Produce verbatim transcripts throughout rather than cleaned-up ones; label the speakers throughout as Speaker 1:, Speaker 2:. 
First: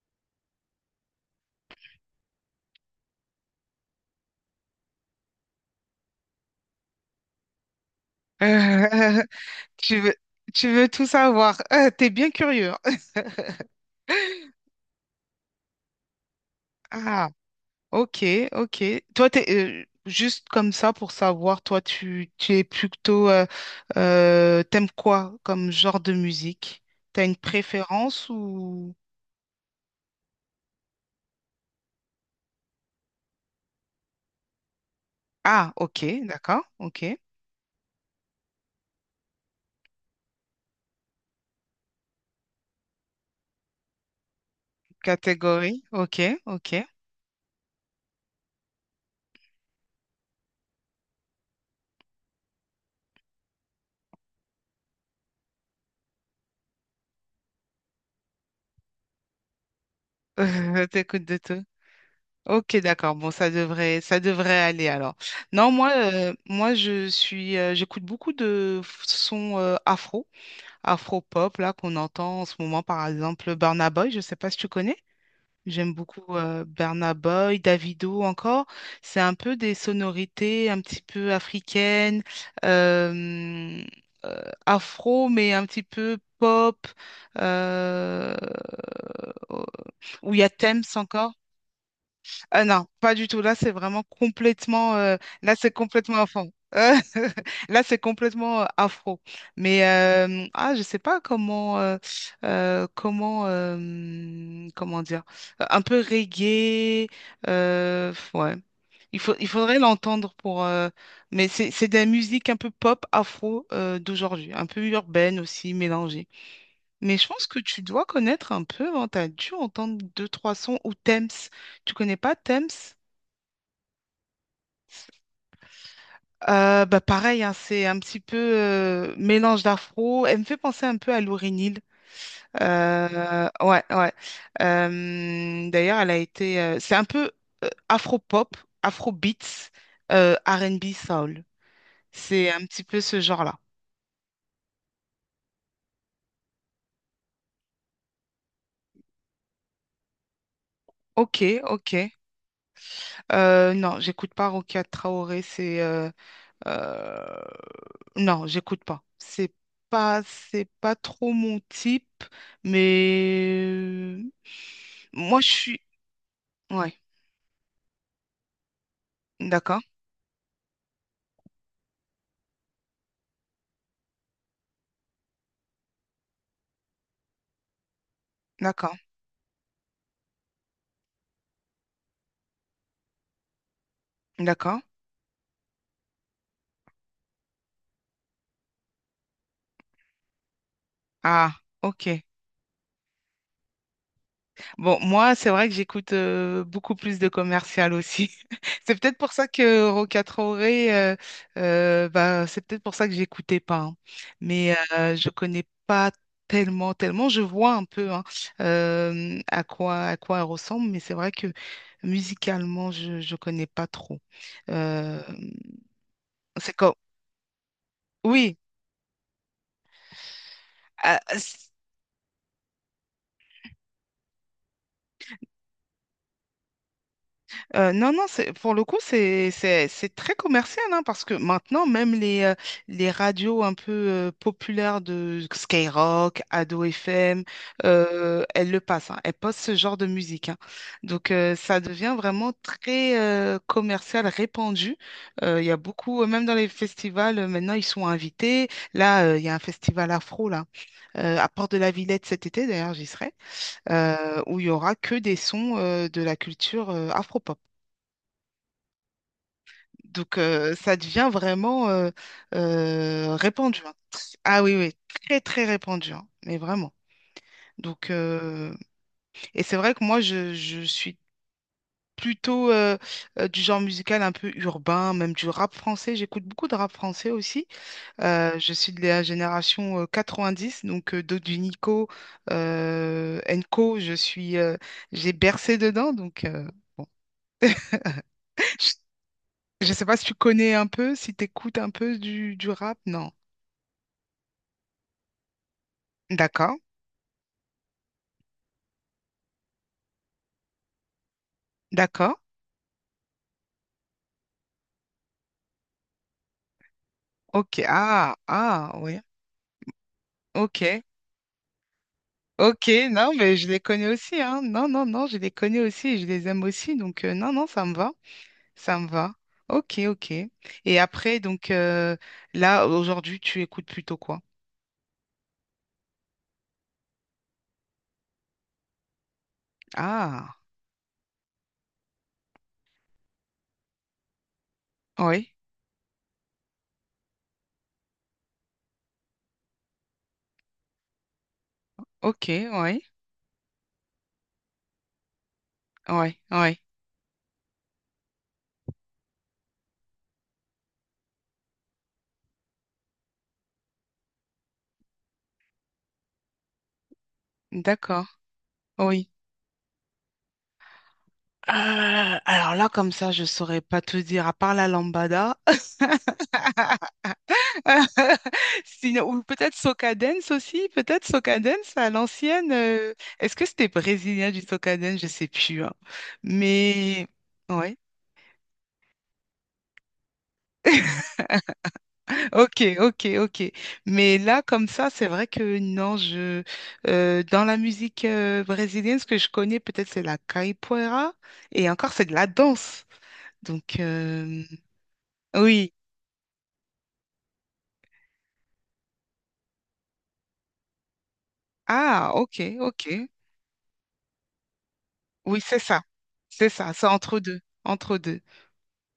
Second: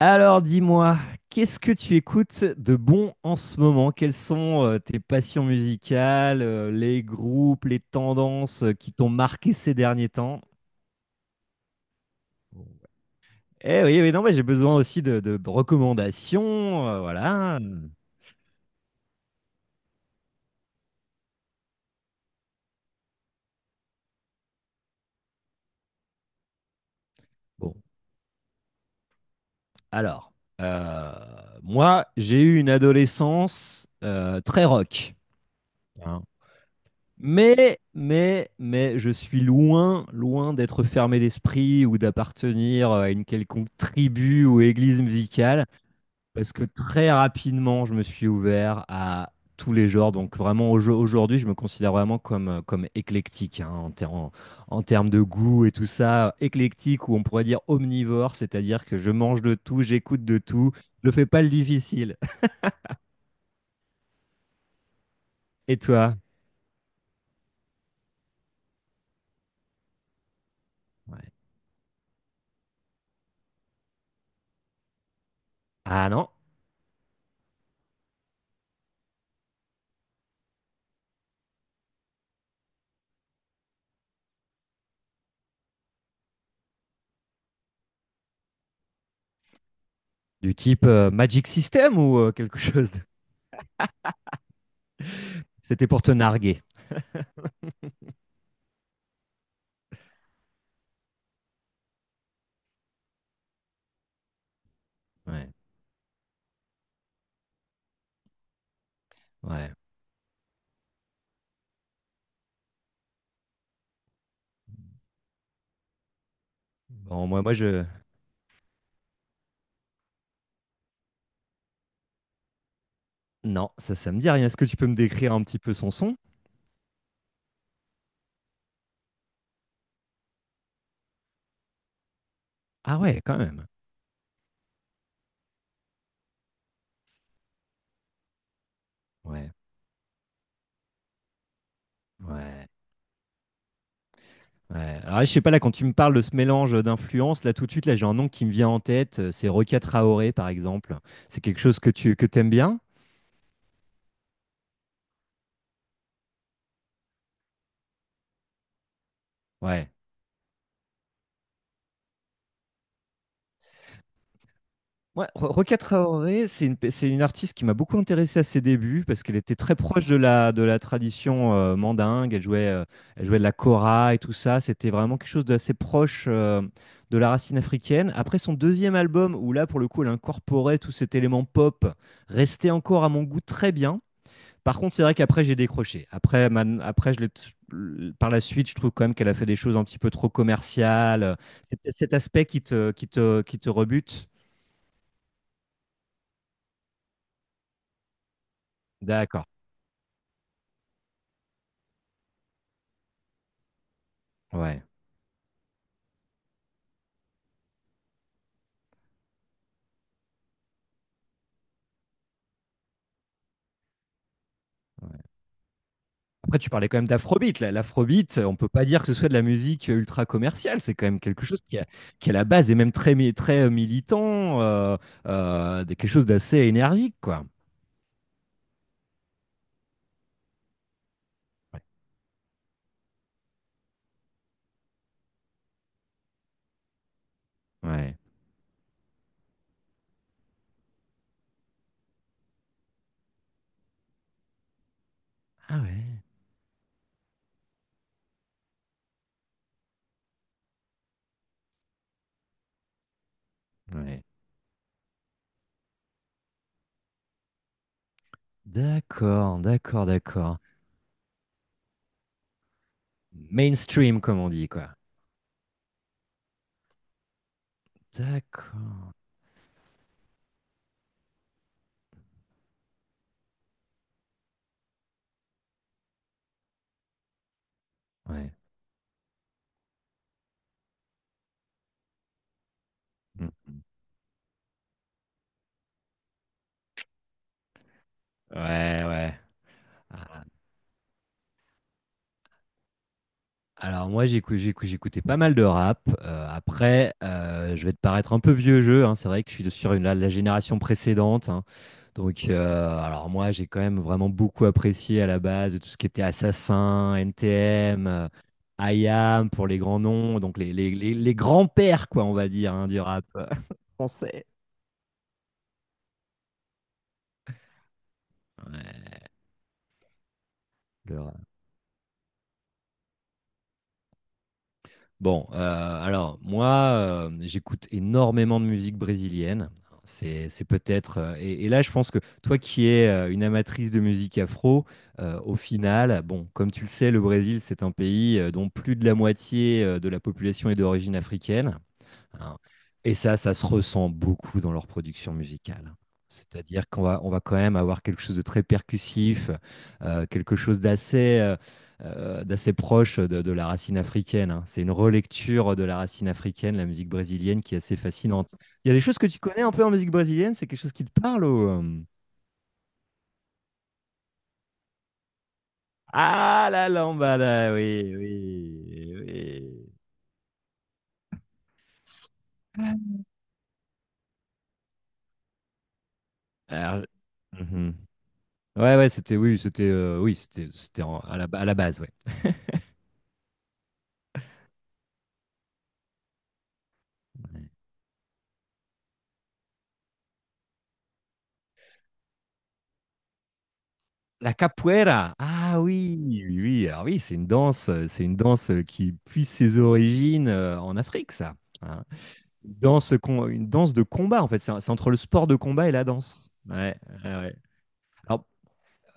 Speaker 1: Alors dis-moi, qu'est-ce que tu écoutes de bon en ce moment? Quelles sont euh, tes passions musicales, euh, les groupes, les
Speaker 2: Euh,
Speaker 1: tendances euh, qui t'ont marqué ces
Speaker 2: tu
Speaker 1: derniers
Speaker 2: veux,
Speaker 1: temps?
Speaker 2: tu veux tout savoir. Euh, t'es bien curieux.
Speaker 1: Eh oui, oui, non, mais j'ai besoin aussi de, de recommandations, euh,
Speaker 2: Ah,
Speaker 1: voilà.
Speaker 2: ok, ok. Toi, t'es, euh, Juste comme ça pour savoir, toi, tu, tu es plutôt, euh, euh, t'aimes quoi comme genre de musique? T'as une
Speaker 1: Bon,
Speaker 2: préférence ou...
Speaker 1: alors, euh, moi, j'ai eu une adolescence euh, très rock,
Speaker 2: Ah, ok,
Speaker 1: hein.
Speaker 2: d'accord, ok.
Speaker 1: Mais, mais, mais, je suis loin, loin d'être fermé d'esprit ou d'appartenir à une quelconque tribu ou église musicale,
Speaker 2: Catégorie, ok,
Speaker 1: parce que
Speaker 2: ok.
Speaker 1: très rapidement, je me suis ouvert à tous les genres. Donc vraiment, au- aujourd'hui, je me considère vraiment comme, comme éclectique, hein, en, ter- en- en termes de goût et tout ça. Éclectique, ou on pourrait dire omnivore, c'est-à-dire que je mange de tout, j'écoute de tout,
Speaker 2: Euh,
Speaker 1: je
Speaker 2: T'écoutes
Speaker 1: fais
Speaker 2: de
Speaker 1: pas le
Speaker 2: tout.
Speaker 1: difficile.
Speaker 2: Ok, d'accord. Bon, ça devrait, ça devrait aller alors. Non,
Speaker 1: Et
Speaker 2: moi,
Speaker 1: toi?
Speaker 2: euh, moi, je suis, euh, j'écoute beaucoup de f- sons euh, afro.
Speaker 1: Ouais.
Speaker 2: Afro-pop là qu'on entend en ce moment, par exemple Burna Boy, je sais pas si tu connais. J'aime
Speaker 1: Ah
Speaker 2: beaucoup
Speaker 1: non?
Speaker 2: euh, Burna Boy, Davido encore. C'est un peu des sonorités un petit peu africaines, euh, euh, afro, mais un petit peu pop, euh, oh, où il y a
Speaker 1: Du
Speaker 2: Thames
Speaker 1: type euh,
Speaker 2: encore.
Speaker 1: Magic System ou euh, quelque
Speaker 2: Euh, non,
Speaker 1: chose.
Speaker 2: pas du tout. Là, c'est vraiment complètement. Euh, là, c'est
Speaker 1: C'était pour te
Speaker 2: complètement enfant.
Speaker 1: narguer.
Speaker 2: Euh, Là, c'est complètement euh, afro. Mais euh, ah, je sais pas comment, euh, euh, comment, euh, comment dire,
Speaker 1: Ouais,
Speaker 2: euh, un peu reggae. euh, ouais. Il faut, il
Speaker 1: ouais.
Speaker 2: faudrait l'entendre pour. euh, Mais c'est, c'est de la musique un peu pop afro euh, d'aujourd'hui, un peu urbaine aussi, mélangée. Mais je
Speaker 1: Bon, moi,
Speaker 2: pense
Speaker 1: moi,
Speaker 2: que tu
Speaker 1: je.
Speaker 2: dois connaître un peu, hein, tu as dû entendre deux, trois sons ou Thames. Tu connais pas Thames?
Speaker 1: Non, ça, ça me dit rien. Est-ce que tu peux me décrire un petit peu son son?
Speaker 2: Euh, bah pareil, hein, c'est un petit peu euh, mélange d'afro. Elle me fait penser un peu à Lauryn Hill.
Speaker 1: Ah ouais, quand
Speaker 2: Euh,
Speaker 1: même.
Speaker 2: ouais, ouais. Euh, d'ailleurs, elle a été. Euh, c'est un peu euh, afro-pop,
Speaker 1: Ouais,
Speaker 2: afro-beats, euh, R and B soul. C'est un
Speaker 1: ouais.
Speaker 2: petit peu ce genre-là.
Speaker 1: Ah ouais. Alors, je sais pas, là, quand tu me parles de ce mélange d'influences, là, tout de suite, là, j'ai un nom qui me vient en tête. euh, C'est Rokia Traoré, par exemple.
Speaker 2: Ok,
Speaker 1: C'est quelque chose
Speaker 2: ok.
Speaker 1: que tu que t'aimes bien?
Speaker 2: Euh, non, j'écoute pas Rokia Traoré, c'est euh, euh, non, j'écoute pas. C'est
Speaker 1: Ouais.
Speaker 2: pas c'est pas trop mon type, mais euh,
Speaker 1: Ouais,
Speaker 2: moi je
Speaker 1: Ro- Rokia
Speaker 2: suis
Speaker 1: Traoré, c'est une,
Speaker 2: ouais,
Speaker 1: c'est une artiste qui m'a beaucoup intéressé à ses débuts parce qu'elle était très
Speaker 2: d'accord,
Speaker 1: proche de la, de la tradition euh, mandingue. Elle jouait, euh, elle jouait de la kora et tout ça. C'était vraiment quelque chose d'assez proche euh, de la racine africaine. Après son deuxième
Speaker 2: d'accord,
Speaker 1: album, où là, pour le coup, elle incorporait tout cet élément pop, restait encore à mon goût très bien. Par
Speaker 2: d'accord.
Speaker 1: contre, c'est vrai qu'après, j'ai décroché. Après, man- après je l'ai t- Par la suite, je trouve quand même qu'elle a fait des choses un petit peu trop commerciales.
Speaker 2: Ah,
Speaker 1: C'est peut-être cet
Speaker 2: ok.
Speaker 1: aspect qui te, qui te, qui te rebute.
Speaker 2: Bon, moi c'est vrai que j'écoute euh, beaucoup plus de commercial aussi. C'est peut-être pour
Speaker 1: D'accord.
Speaker 2: ça que Roca Traoré, euh, euh, bah, c'est peut-être pour ça que j'écoutais pas, hein. Mais
Speaker 1: Ouais,
Speaker 2: euh, je connais pas tellement, tellement. Je vois un peu hein, euh, à quoi, à quoi elle ressemble, mais c'est vrai que musicalement, je je connais pas trop.
Speaker 1: ouais.
Speaker 2: Euh,
Speaker 1: Après, tu
Speaker 2: c'est
Speaker 1: parlais
Speaker 2: comme,
Speaker 1: quand même d'afrobeat, là. L'afrobeat,
Speaker 2: oui.
Speaker 1: on peut pas dire que ce soit de la musique ultra commerciale. C'est quand
Speaker 2: Ah,
Speaker 1: même quelque chose qui, à qui à la base est même très, mi- très euh, militant, euh, euh, de- quelque chose d'assez énergique, quoi.
Speaker 2: Euh, non, non, c'est, pour le coup, c'est, c'est, c'est très commercial, hein, parce que maintenant, même les, euh, les radios un peu euh, populaires de Skyrock, Ado F M,
Speaker 1: Ouais. Ouais.
Speaker 2: euh, elles le passent, hein, elles passent ce genre de musique, hein. Donc, euh, ça devient vraiment très euh, commercial, répandu. Euh, Il y a
Speaker 1: Ah
Speaker 2: beaucoup,
Speaker 1: ouais.
Speaker 2: euh, Même dans les festivals, euh, maintenant, ils sont invités. Là, euh, il y a un festival afro, là, euh, à Port de la Villette cet été, d'ailleurs, j'y serai,
Speaker 1: Ouais.
Speaker 2: euh, où il y aura que des sons euh, de la culture afro.
Speaker 1: D'accord, d'accord,
Speaker 2: Donc,
Speaker 1: d'accord.
Speaker 2: euh, ça devient vraiment euh, euh, répandu, hein.
Speaker 1: Mainstream, comme on
Speaker 2: Ah
Speaker 1: dit,
Speaker 2: oui,
Speaker 1: quoi.
Speaker 2: oui, très, très répandu, hein, mais vraiment. Donc, euh,
Speaker 1: D'accord.
Speaker 2: et c'est vrai que moi, je, je suis plutôt euh, euh, du genre musical un peu urbain, même du rap français. J'écoute beaucoup de rap français aussi.
Speaker 1: Ouais.
Speaker 2: Euh, je suis de la génération euh, dix donc euh, Dodu Nico, euh,
Speaker 1: Mm, mm.
Speaker 2: Enco, je suis, euh, j'ai bercé dedans. Donc, euh, bon.
Speaker 1: Ouais, ouais.
Speaker 2: Je ne sais pas si tu
Speaker 1: Ah,
Speaker 2: connais un peu, si tu écoutes un peu du, du rap. Non.
Speaker 1: alors moi, j'écou- j'écou- j'écoutais pas mal de rap. Euh,
Speaker 2: D'accord.
Speaker 1: après, euh, je vais te paraître un peu vieux jeu, hein. C'est vrai que je suis de- sur une- la, la génération précédente, hein.
Speaker 2: D'accord.
Speaker 1: Donc, euh, alors moi, j'ai quand même vraiment beaucoup apprécié à la base tout ce qui était Assassin,
Speaker 2: Ok.
Speaker 1: N T M, euh,
Speaker 2: Ah, ah, oui.
Speaker 1: I A M pour les grands noms, donc les, les-
Speaker 2: Ok.
Speaker 1: les- les grands-pères, quoi, on va dire, hein,
Speaker 2: Ok.
Speaker 1: du rap
Speaker 2: Non,
Speaker 1: euh,
Speaker 2: mais je les connais aussi,
Speaker 1: français.
Speaker 2: hein. Non, non, non, je les connais aussi et je les aime aussi. Donc, euh, non, non, ça me va. Ça me
Speaker 1: Ouais,
Speaker 2: va. Ok, ok. Et
Speaker 1: le rap.
Speaker 2: après, donc, euh, là, aujourd'hui, tu écoutes plutôt quoi?
Speaker 1: Bon, euh, alors moi, euh, j'écoute énormément de musique brésilienne. C'est,
Speaker 2: Ah,
Speaker 1: c'est peut-être. euh, et, et là, je pense que toi qui es euh, une amatrice de musique afro, euh,
Speaker 2: oui.
Speaker 1: au final, bon, comme tu le sais, le Brésil, c'est un pays euh, dont plus de la moitié euh, de la population est d'origine africaine,
Speaker 2: Ok,
Speaker 1: hein.
Speaker 2: oui.
Speaker 1: Et ça, ça se ressent beaucoup dans leur production musicale.
Speaker 2: Oui, oui.
Speaker 1: C'est-à-dire qu'on va, on va quand même avoir quelque chose de très percussif, euh, quelque chose d'assez euh, euh, d'assez proche de, de la racine africaine, hein. C'est une relecture de la racine africaine, la musique brésilienne, qui est assez
Speaker 2: D'accord.
Speaker 1: fascinante. Il y a des choses que
Speaker 2: Oui.
Speaker 1: tu connais un peu en musique brésilienne, c'est quelque chose qui te parle ou...
Speaker 2: Euh,
Speaker 1: euh,
Speaker 2: alors là, comme ça, je saurais pas te dire, à part la lambada.
Speaker 1: Ah, la lambada, oui, oui,
Speaker 2: Sinon, ou peut-être
Speaker 1: oui.
Speaker 2: Soca Dance aussi, peut-être Soca Dance à l'ancienne. euh, Est-ce que c'était brésilien du Soca Dance? Je sais plus, hein.
Speaker 1: Alors,
Speaker 2: Mais
Speaker 1: mhm.
Speaker 2: ouais.
Speaker 1: Ouais, ouais, c'était, oui, c'était, euh, oui, c'était, c'était en- à la, à la base, ouais.
Speaker 2: Ok, ok, ok. Mais là, comme ça, c'est vrai que non, je euh, dans la musique euh, brésilienne, ce que je connais peut-être c'est la capoeira, et encore c'est de la danse. Donc
Speaker 1: La
Speaker 2: euh,
Speaker 1: capoeira. Ah
Speaker 2: oui.
Speaker 1: oui, oui, oui. Alors oui, c'est une danse, euh, c'est une danse euh, qui puise ses origines euh, en Afrique, ça, hein.
Speaker 2: Ah, ok,
Speaker 1: Une
Speaker 2: ok.
Speaker 1: danse, con- une danse de combat, en fait. C'est un- c'est entre le sport de
Speaker 2: Oui, c'est
Speaker 1: combat et
Speaker 2: ça.
Speaker 1: la danse.
Speaker 2: C'est ça,
Speaker 1: Ouais,
Speaker 2: c'est
Speaker 1: ouais,
Speaker 2: entre
Speaker 1: ouais.
Speaker 2: deux, entre deux.
Speaker 1: Alors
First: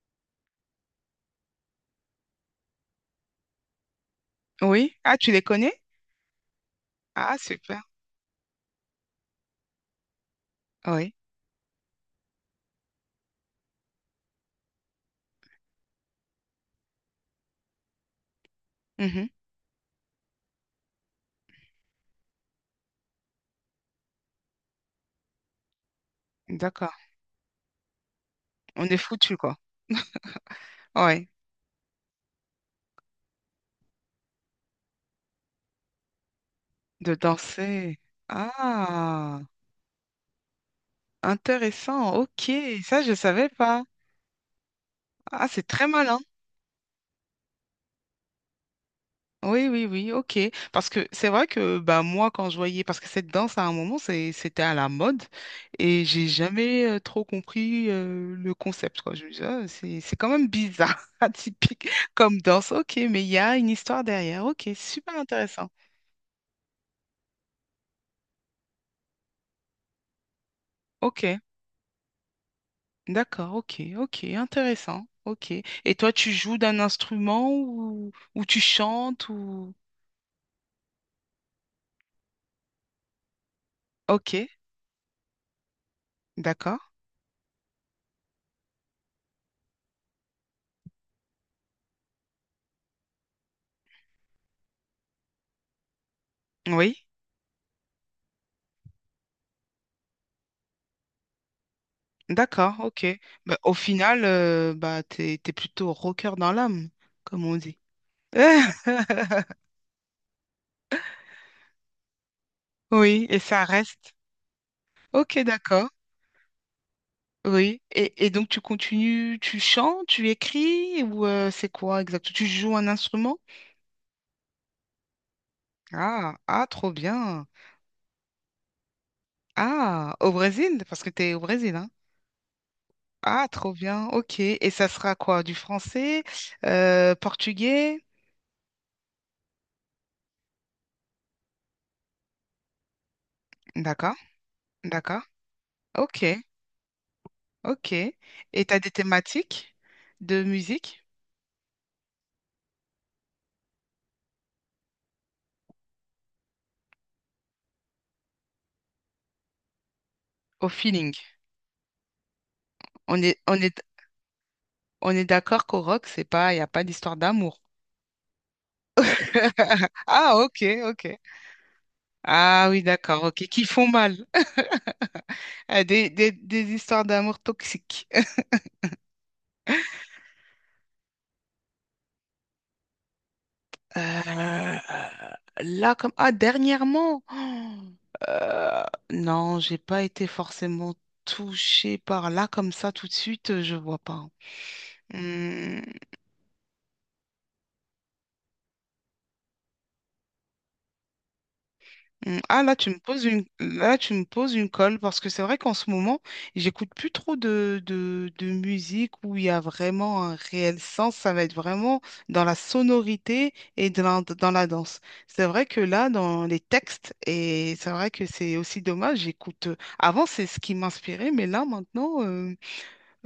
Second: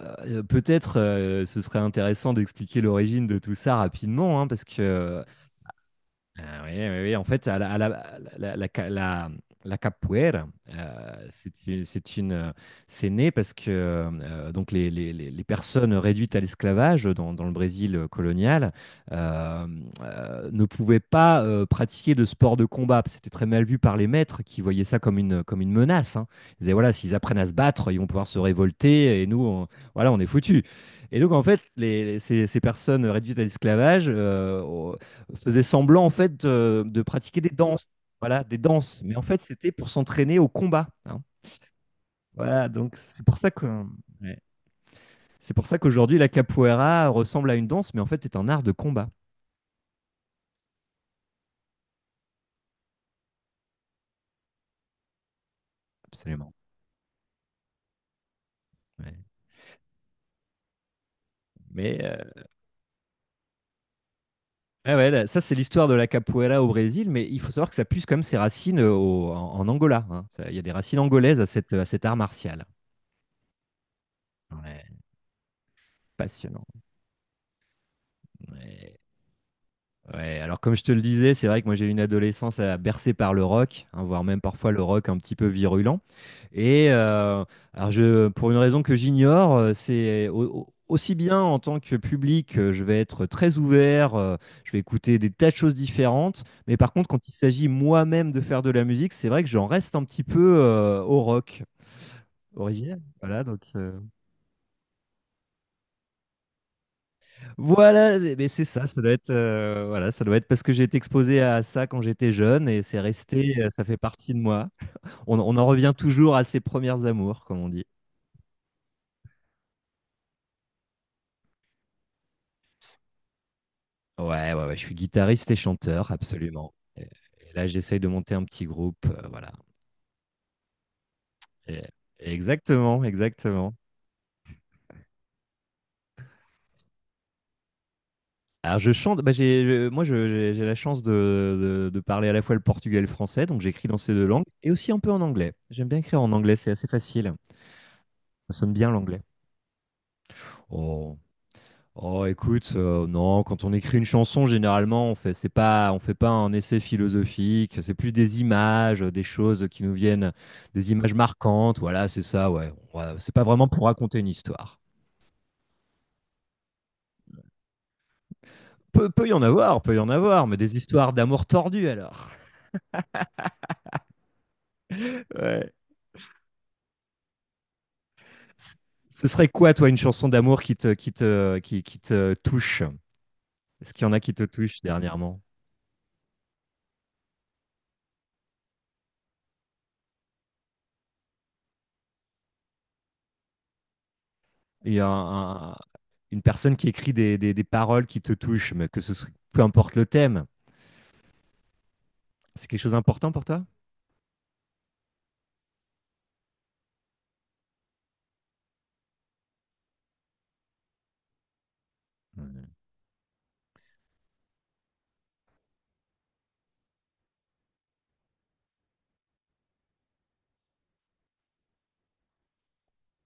Speaker 1: euh, peut-être euh, ce serait intéressant d'expliquer l'origine de tout ça rapidement, hein, parce
Speaker 2: Oui. Ah,
Speaker 1: que
Speaker 2: tu les connais?
Speaker 1: ah oui, oui, oui. En
Speaker 2: Ah,
Speaker 1: fait, à la,
Speaker 2: super.
Speaker 1: à la- la- la- la- la- la capoeira,
Speaker 2: Oui.
Speaker 1: euh, c'est une, c'est une, euh, c'est né parce que euh, donc les, les- les- les personnes réduites à l'esclavage dans, dans le Brésil colonial
Speaker 2: Mhm.
Speaker 1: euh, euh, ne pouvaient pas euh, pratiquer de sport de combat. C'était très mal vu par les maîtres qui voyaient ça comme une, comme une menace, hein. Ils disaient,
Speaker 2: D'accord.
Speaker 1: voilà, s'ils apprennent à se battre, ils vont pouvoir se
Speaker 2: On est
Speaker 1: révolter et
Speaker 2: foutu,
Speaker 1: nous,
Speaker 2: quoi.
Speaker 1: on- voilà, on est foutus. Et
Speaker 2: Ouais.
Speaker 1: donc, en fait, les, ces, ces personnes réduites à l'esclavage, euh, faisait semblant en fait de, de
Speaker 2: De
Speaker 1: pratiquer des danses,
Speaker 2: danser.
Speaker 1: voilà, des danses. Mais en fait,
Speaker 2: Ah,
Speaker 1: c'était pour s'entraîner au combat, hein.
Speaker 2: intéressant. Ok,
Speaker 1: Voilà, donc
Speaker 2: ça, je
Speaker 1: c'est pour
Speaker 2: savais
Speaker 1: ça que
Speaker 2: pas.
Speaker 1: ouais,
Speaker 2: Ah,
Speaker 1: c'est
Speaker 2: c'est
Speaker 1: pour ça
Speaker 2: très
Speaker 1: qu'aujourd'hui
Speaker 2: malin.
Speaker 1: la capoeira ressemble à une danse, mais en fait est un art de combat.
Speaker 2: Oui, oui, oui, ok. Parce que c'est vrai que bah, moi, quand je voyais, parce que cette danse, à un moment, c'est- c'était à la mode et j'ai
Speaker 1: Absolument.
Speaker 2: jamais euh, trop compris euh, le concept, quoi.
Speaker 1: Ouais.
Speaker 2: Je me disais, ah, c'est, c'est quand même bizarre, atypique
Speaker 1: Mais euh,
Speaker 2: comme danse. Ok, mais il y a une histoire derrière. Ok,
Speaker 1: ouais, ouais,
Speaker 2: super
Speaker 1: là, ça c'est
Speaker 2: intéressant.
Speaker 1: l'histoire de la capoeira au Brésil, mais il faut savoir que ça puise quand même ses racines au- en, en Angola, hein. Ça- Il y a des racines
Speaker 2: Ok.
Speaker 1: angolaises à, cette, à cet art martial.
Speaker 2: D'accord, ok, ok,
Speaker 1: Ouais,
Speaker 2: intéressant, ok. Et toi, tu joues
Speaker 1: passionnant.
Speaker 2: d'un instrument ou, ou tu
Speaker 1: Ouais.
Speaker 2: chantes ou...
Speaker 1: Ouais, alors comme je te le disais, c'est vrai que moi j'ai eu une adolescence à bercée par le rock, hein, voire
Speaker 2: Ok,
Speaker 1: même parfois le rock un petit peu virulent.
Speaker 2: d'accord,
Speaker 1: Et euh, alors je, pour une raison que j'ignore, euh, c'est au- au- aussi bien en tant que public, euh, je vais être très ouvert, euh, je vais écouter des tas de choses différentes. Mais par
Speaker 2: oui,
Speaker 1: contre, quand il s'agit moi-même de faire de la musique, c'est vrai que j'en reste un petit peu euh, au rock
Speaker 2: d'accord,
Speaker 1: originel.
Speaker 2: ok.
Speaker 1: Voilà,
Speaker 2: Bah,
Speaker 1: donc.
Speaker 2: au
Speaker 1: euh,
Speaker 2: final, euh, bah, t'es, t'es plutôt rocker dans l'âme, comme on dit.
Speaker 1: Voilà, mais mais c'est ça, ça doit être, heu, voilà, ça doit être parce que j'ai été exposé à ça quand j'étais jeune et c'est
Speaker 2: Oui, et
Speaker 1: resté,
Speaker 2: ça
Speaker 1: heu, ça fait
Speaker 2: reste.
Speaker 1: partie de moi.
Speaker 2: Ok,
Speaker 1: On on en
Speaker 2: d'accord,
Speaker 1: revient toujours à ses premières amours, comme on
Speaker 2: oui.
Speaker 1: dit.
Speaker 2: Et, et donc, tu continues, tu chantes, tu écris ou euh, c'est quoi exactement? Tu joues un instrument?
Speaker 1: Ouais, ouais, ouais, je suis guitariste et chanteur,
Speaker 2: Ah, ah,
Speaker 1: absolument,
Speaker 2: trop
Speaker 1: et
Speaker 2: bien.
Speaker 1: et là, j'essaye de monter un petit groupe, heu, voilà,
Speaker 2: Ah, au Brésil, parce que t'es au Brésil,
Speaker 1: et
Speaker 2: hein.
Speaker 1: exactement,
Speaker 2: Ah, trop
Speaker 1: exactement.
Speaker 2: bien, ok. Et ça sera quoi? Du français, euh, portugais?
Speaker 1: Alors je chante, bah, j'ai je moi, je j'ai j'ai la chance de de de parler à la fois le portugais et le français, donc j'écris dans ces
Speaker 2: D'accord,
Speaker 1: deux langues et aussi un peu en
Speaker 2: d'accord.
Speaker 1: anglais. J'aime bien écrire en
Speaker 2: Ok,
Speaker 1: anglais, c'est assez facile.
Speaker 2: ok.
Speaker 1: Ça
Speaker 2: Et
Speaker 1: sonne
Speaker 2: t'as des
Speaker 1: bien l'anglais.
Speaker 2: thématiques de musique
Speaker 1: Oh! Oh, écoute, euh, non, quand on écrit une chanson, généralement, on fait, c'est pas, on fait pas un essai philosophique, c'est plus des images, euh, des choses qui nous viennent,
Speaker 2: au
Speaker 1: des
Speaker 2: feeling.
Speaker 1: images marquantes, voilà, c'est ça, ouais. Ouais,
Speaker 2: On
Speaker 1: c'est
Speaker 2: est,
Speaker 1: pas
Speaker 2: on
Speaker 1: vraiment
Speaker 2: est,
Speaker 1: pour raconter une histoire.
Speaker 2: on est d'accord qu'au rock, c'est pas, il n'y a pas d'histoire d'amour.
Speaker 1: Peut, peut y en avoir, peut y en
Speaker 2: Ah,
Speaker 1: avoir, mais
Speaker 2: ok,
Speaker 1: des histoires
Speaker 2: ok.
Speaker 1: d'amour tordues alors.
Speaker 2: Ah oui, d'accord, ok. Qui font mal.
Speaker 1: Ouais.
Speaker 2: Ah, des, des, des histoires d'amour toxiques.
Speaker 1: C- Ce serait quoi, toi, une chanson d'amour qui te, qui te, qui, qui te touche? Est-ce qu'il y en a qui te
Speaker 2: Euh,
Speaker 1: touchent dernièrement?
Speaker 2: là, comme... Ah, dernièrement. Oh, euh, non, j'ai pas été forcément touchée par là comme ça tout de suite, euh, je vois pas.
Speaker 1: Il y a un- un-
Speaker 2: Hum,
Speaker 1: une personne qui écrit des, des, des paroles qui te touchent, mais que ce soit, peu importe le thème.
Speaker 2: hum. Ah
Speaker 1: C'est
Speaker 2: là
Speaker 1: quelque
Speaker 2: tu
Speaker 1: chose
Speaker 2: me poses
Speaker 1: d'important
Speaker 2: une
Speaker 1: pour toi.
Speaker 2: là tu me poses une colle parce que c'est vrai qu'en ce moment j'écoute plus trop de, de, de musique où il y a vraiment un réel sens, ça va être vraiment dans la
Speaker 1: Mhm.
Speaker 2: sonorité et dans, dans la danse. C'est vrai que là dans les textes et c'est vrai que c'est aussi dommage. J'écoute, avant c'est ce qui m'inspirait, mais là maintenant euh,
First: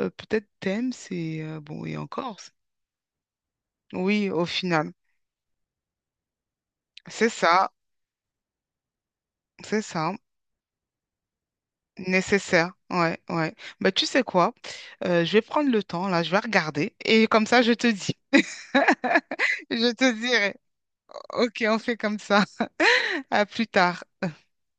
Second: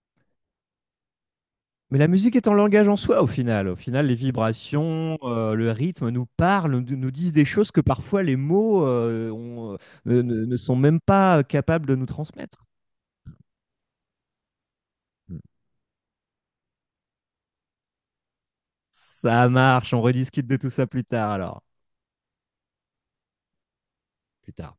Speaker 2: euh, peut-être thème, c'est... euh, bon, et
Speaker 1: Mais la musique
Speaker 2: encore,
Speaker 1: est
Speaker 2: c'est-
Speaker 1: un langage en soi au final. Au final, les
Speaker 2: Oui, au final.
Speaker 1: vibrations, euh, le rythme nous parlent, nous, nous
Speaker 2: C'est
Speaker 1: disent des
Speaker 2: ça,
Speaker 1: choses que parfois les mots euh, ont-
Speaker 2: c'est ça.
Speaker 1: ne, ne- ne sont même pas capables de nous transmettre.
Speaker 2: Nécessaire. Ouais, ouais. Bah, tu sais quoi? Euh, je
Speaker 1: Mhm.
Speaker 2: vais prendre le temps, là, je vais regarder. Et comme ça, je te dis.
Speaker 1: Ça marche,
Speaker 2: Je
Speaker 1: on
Speaker 2: te
Speaker 1: rediscute
Speaker 2: dirai.
Speaker 1: de tout ça plus tard alors.
Speaker 2: Ok, on fait comme ça. À plus tard.
Speaker 1: Plus tard.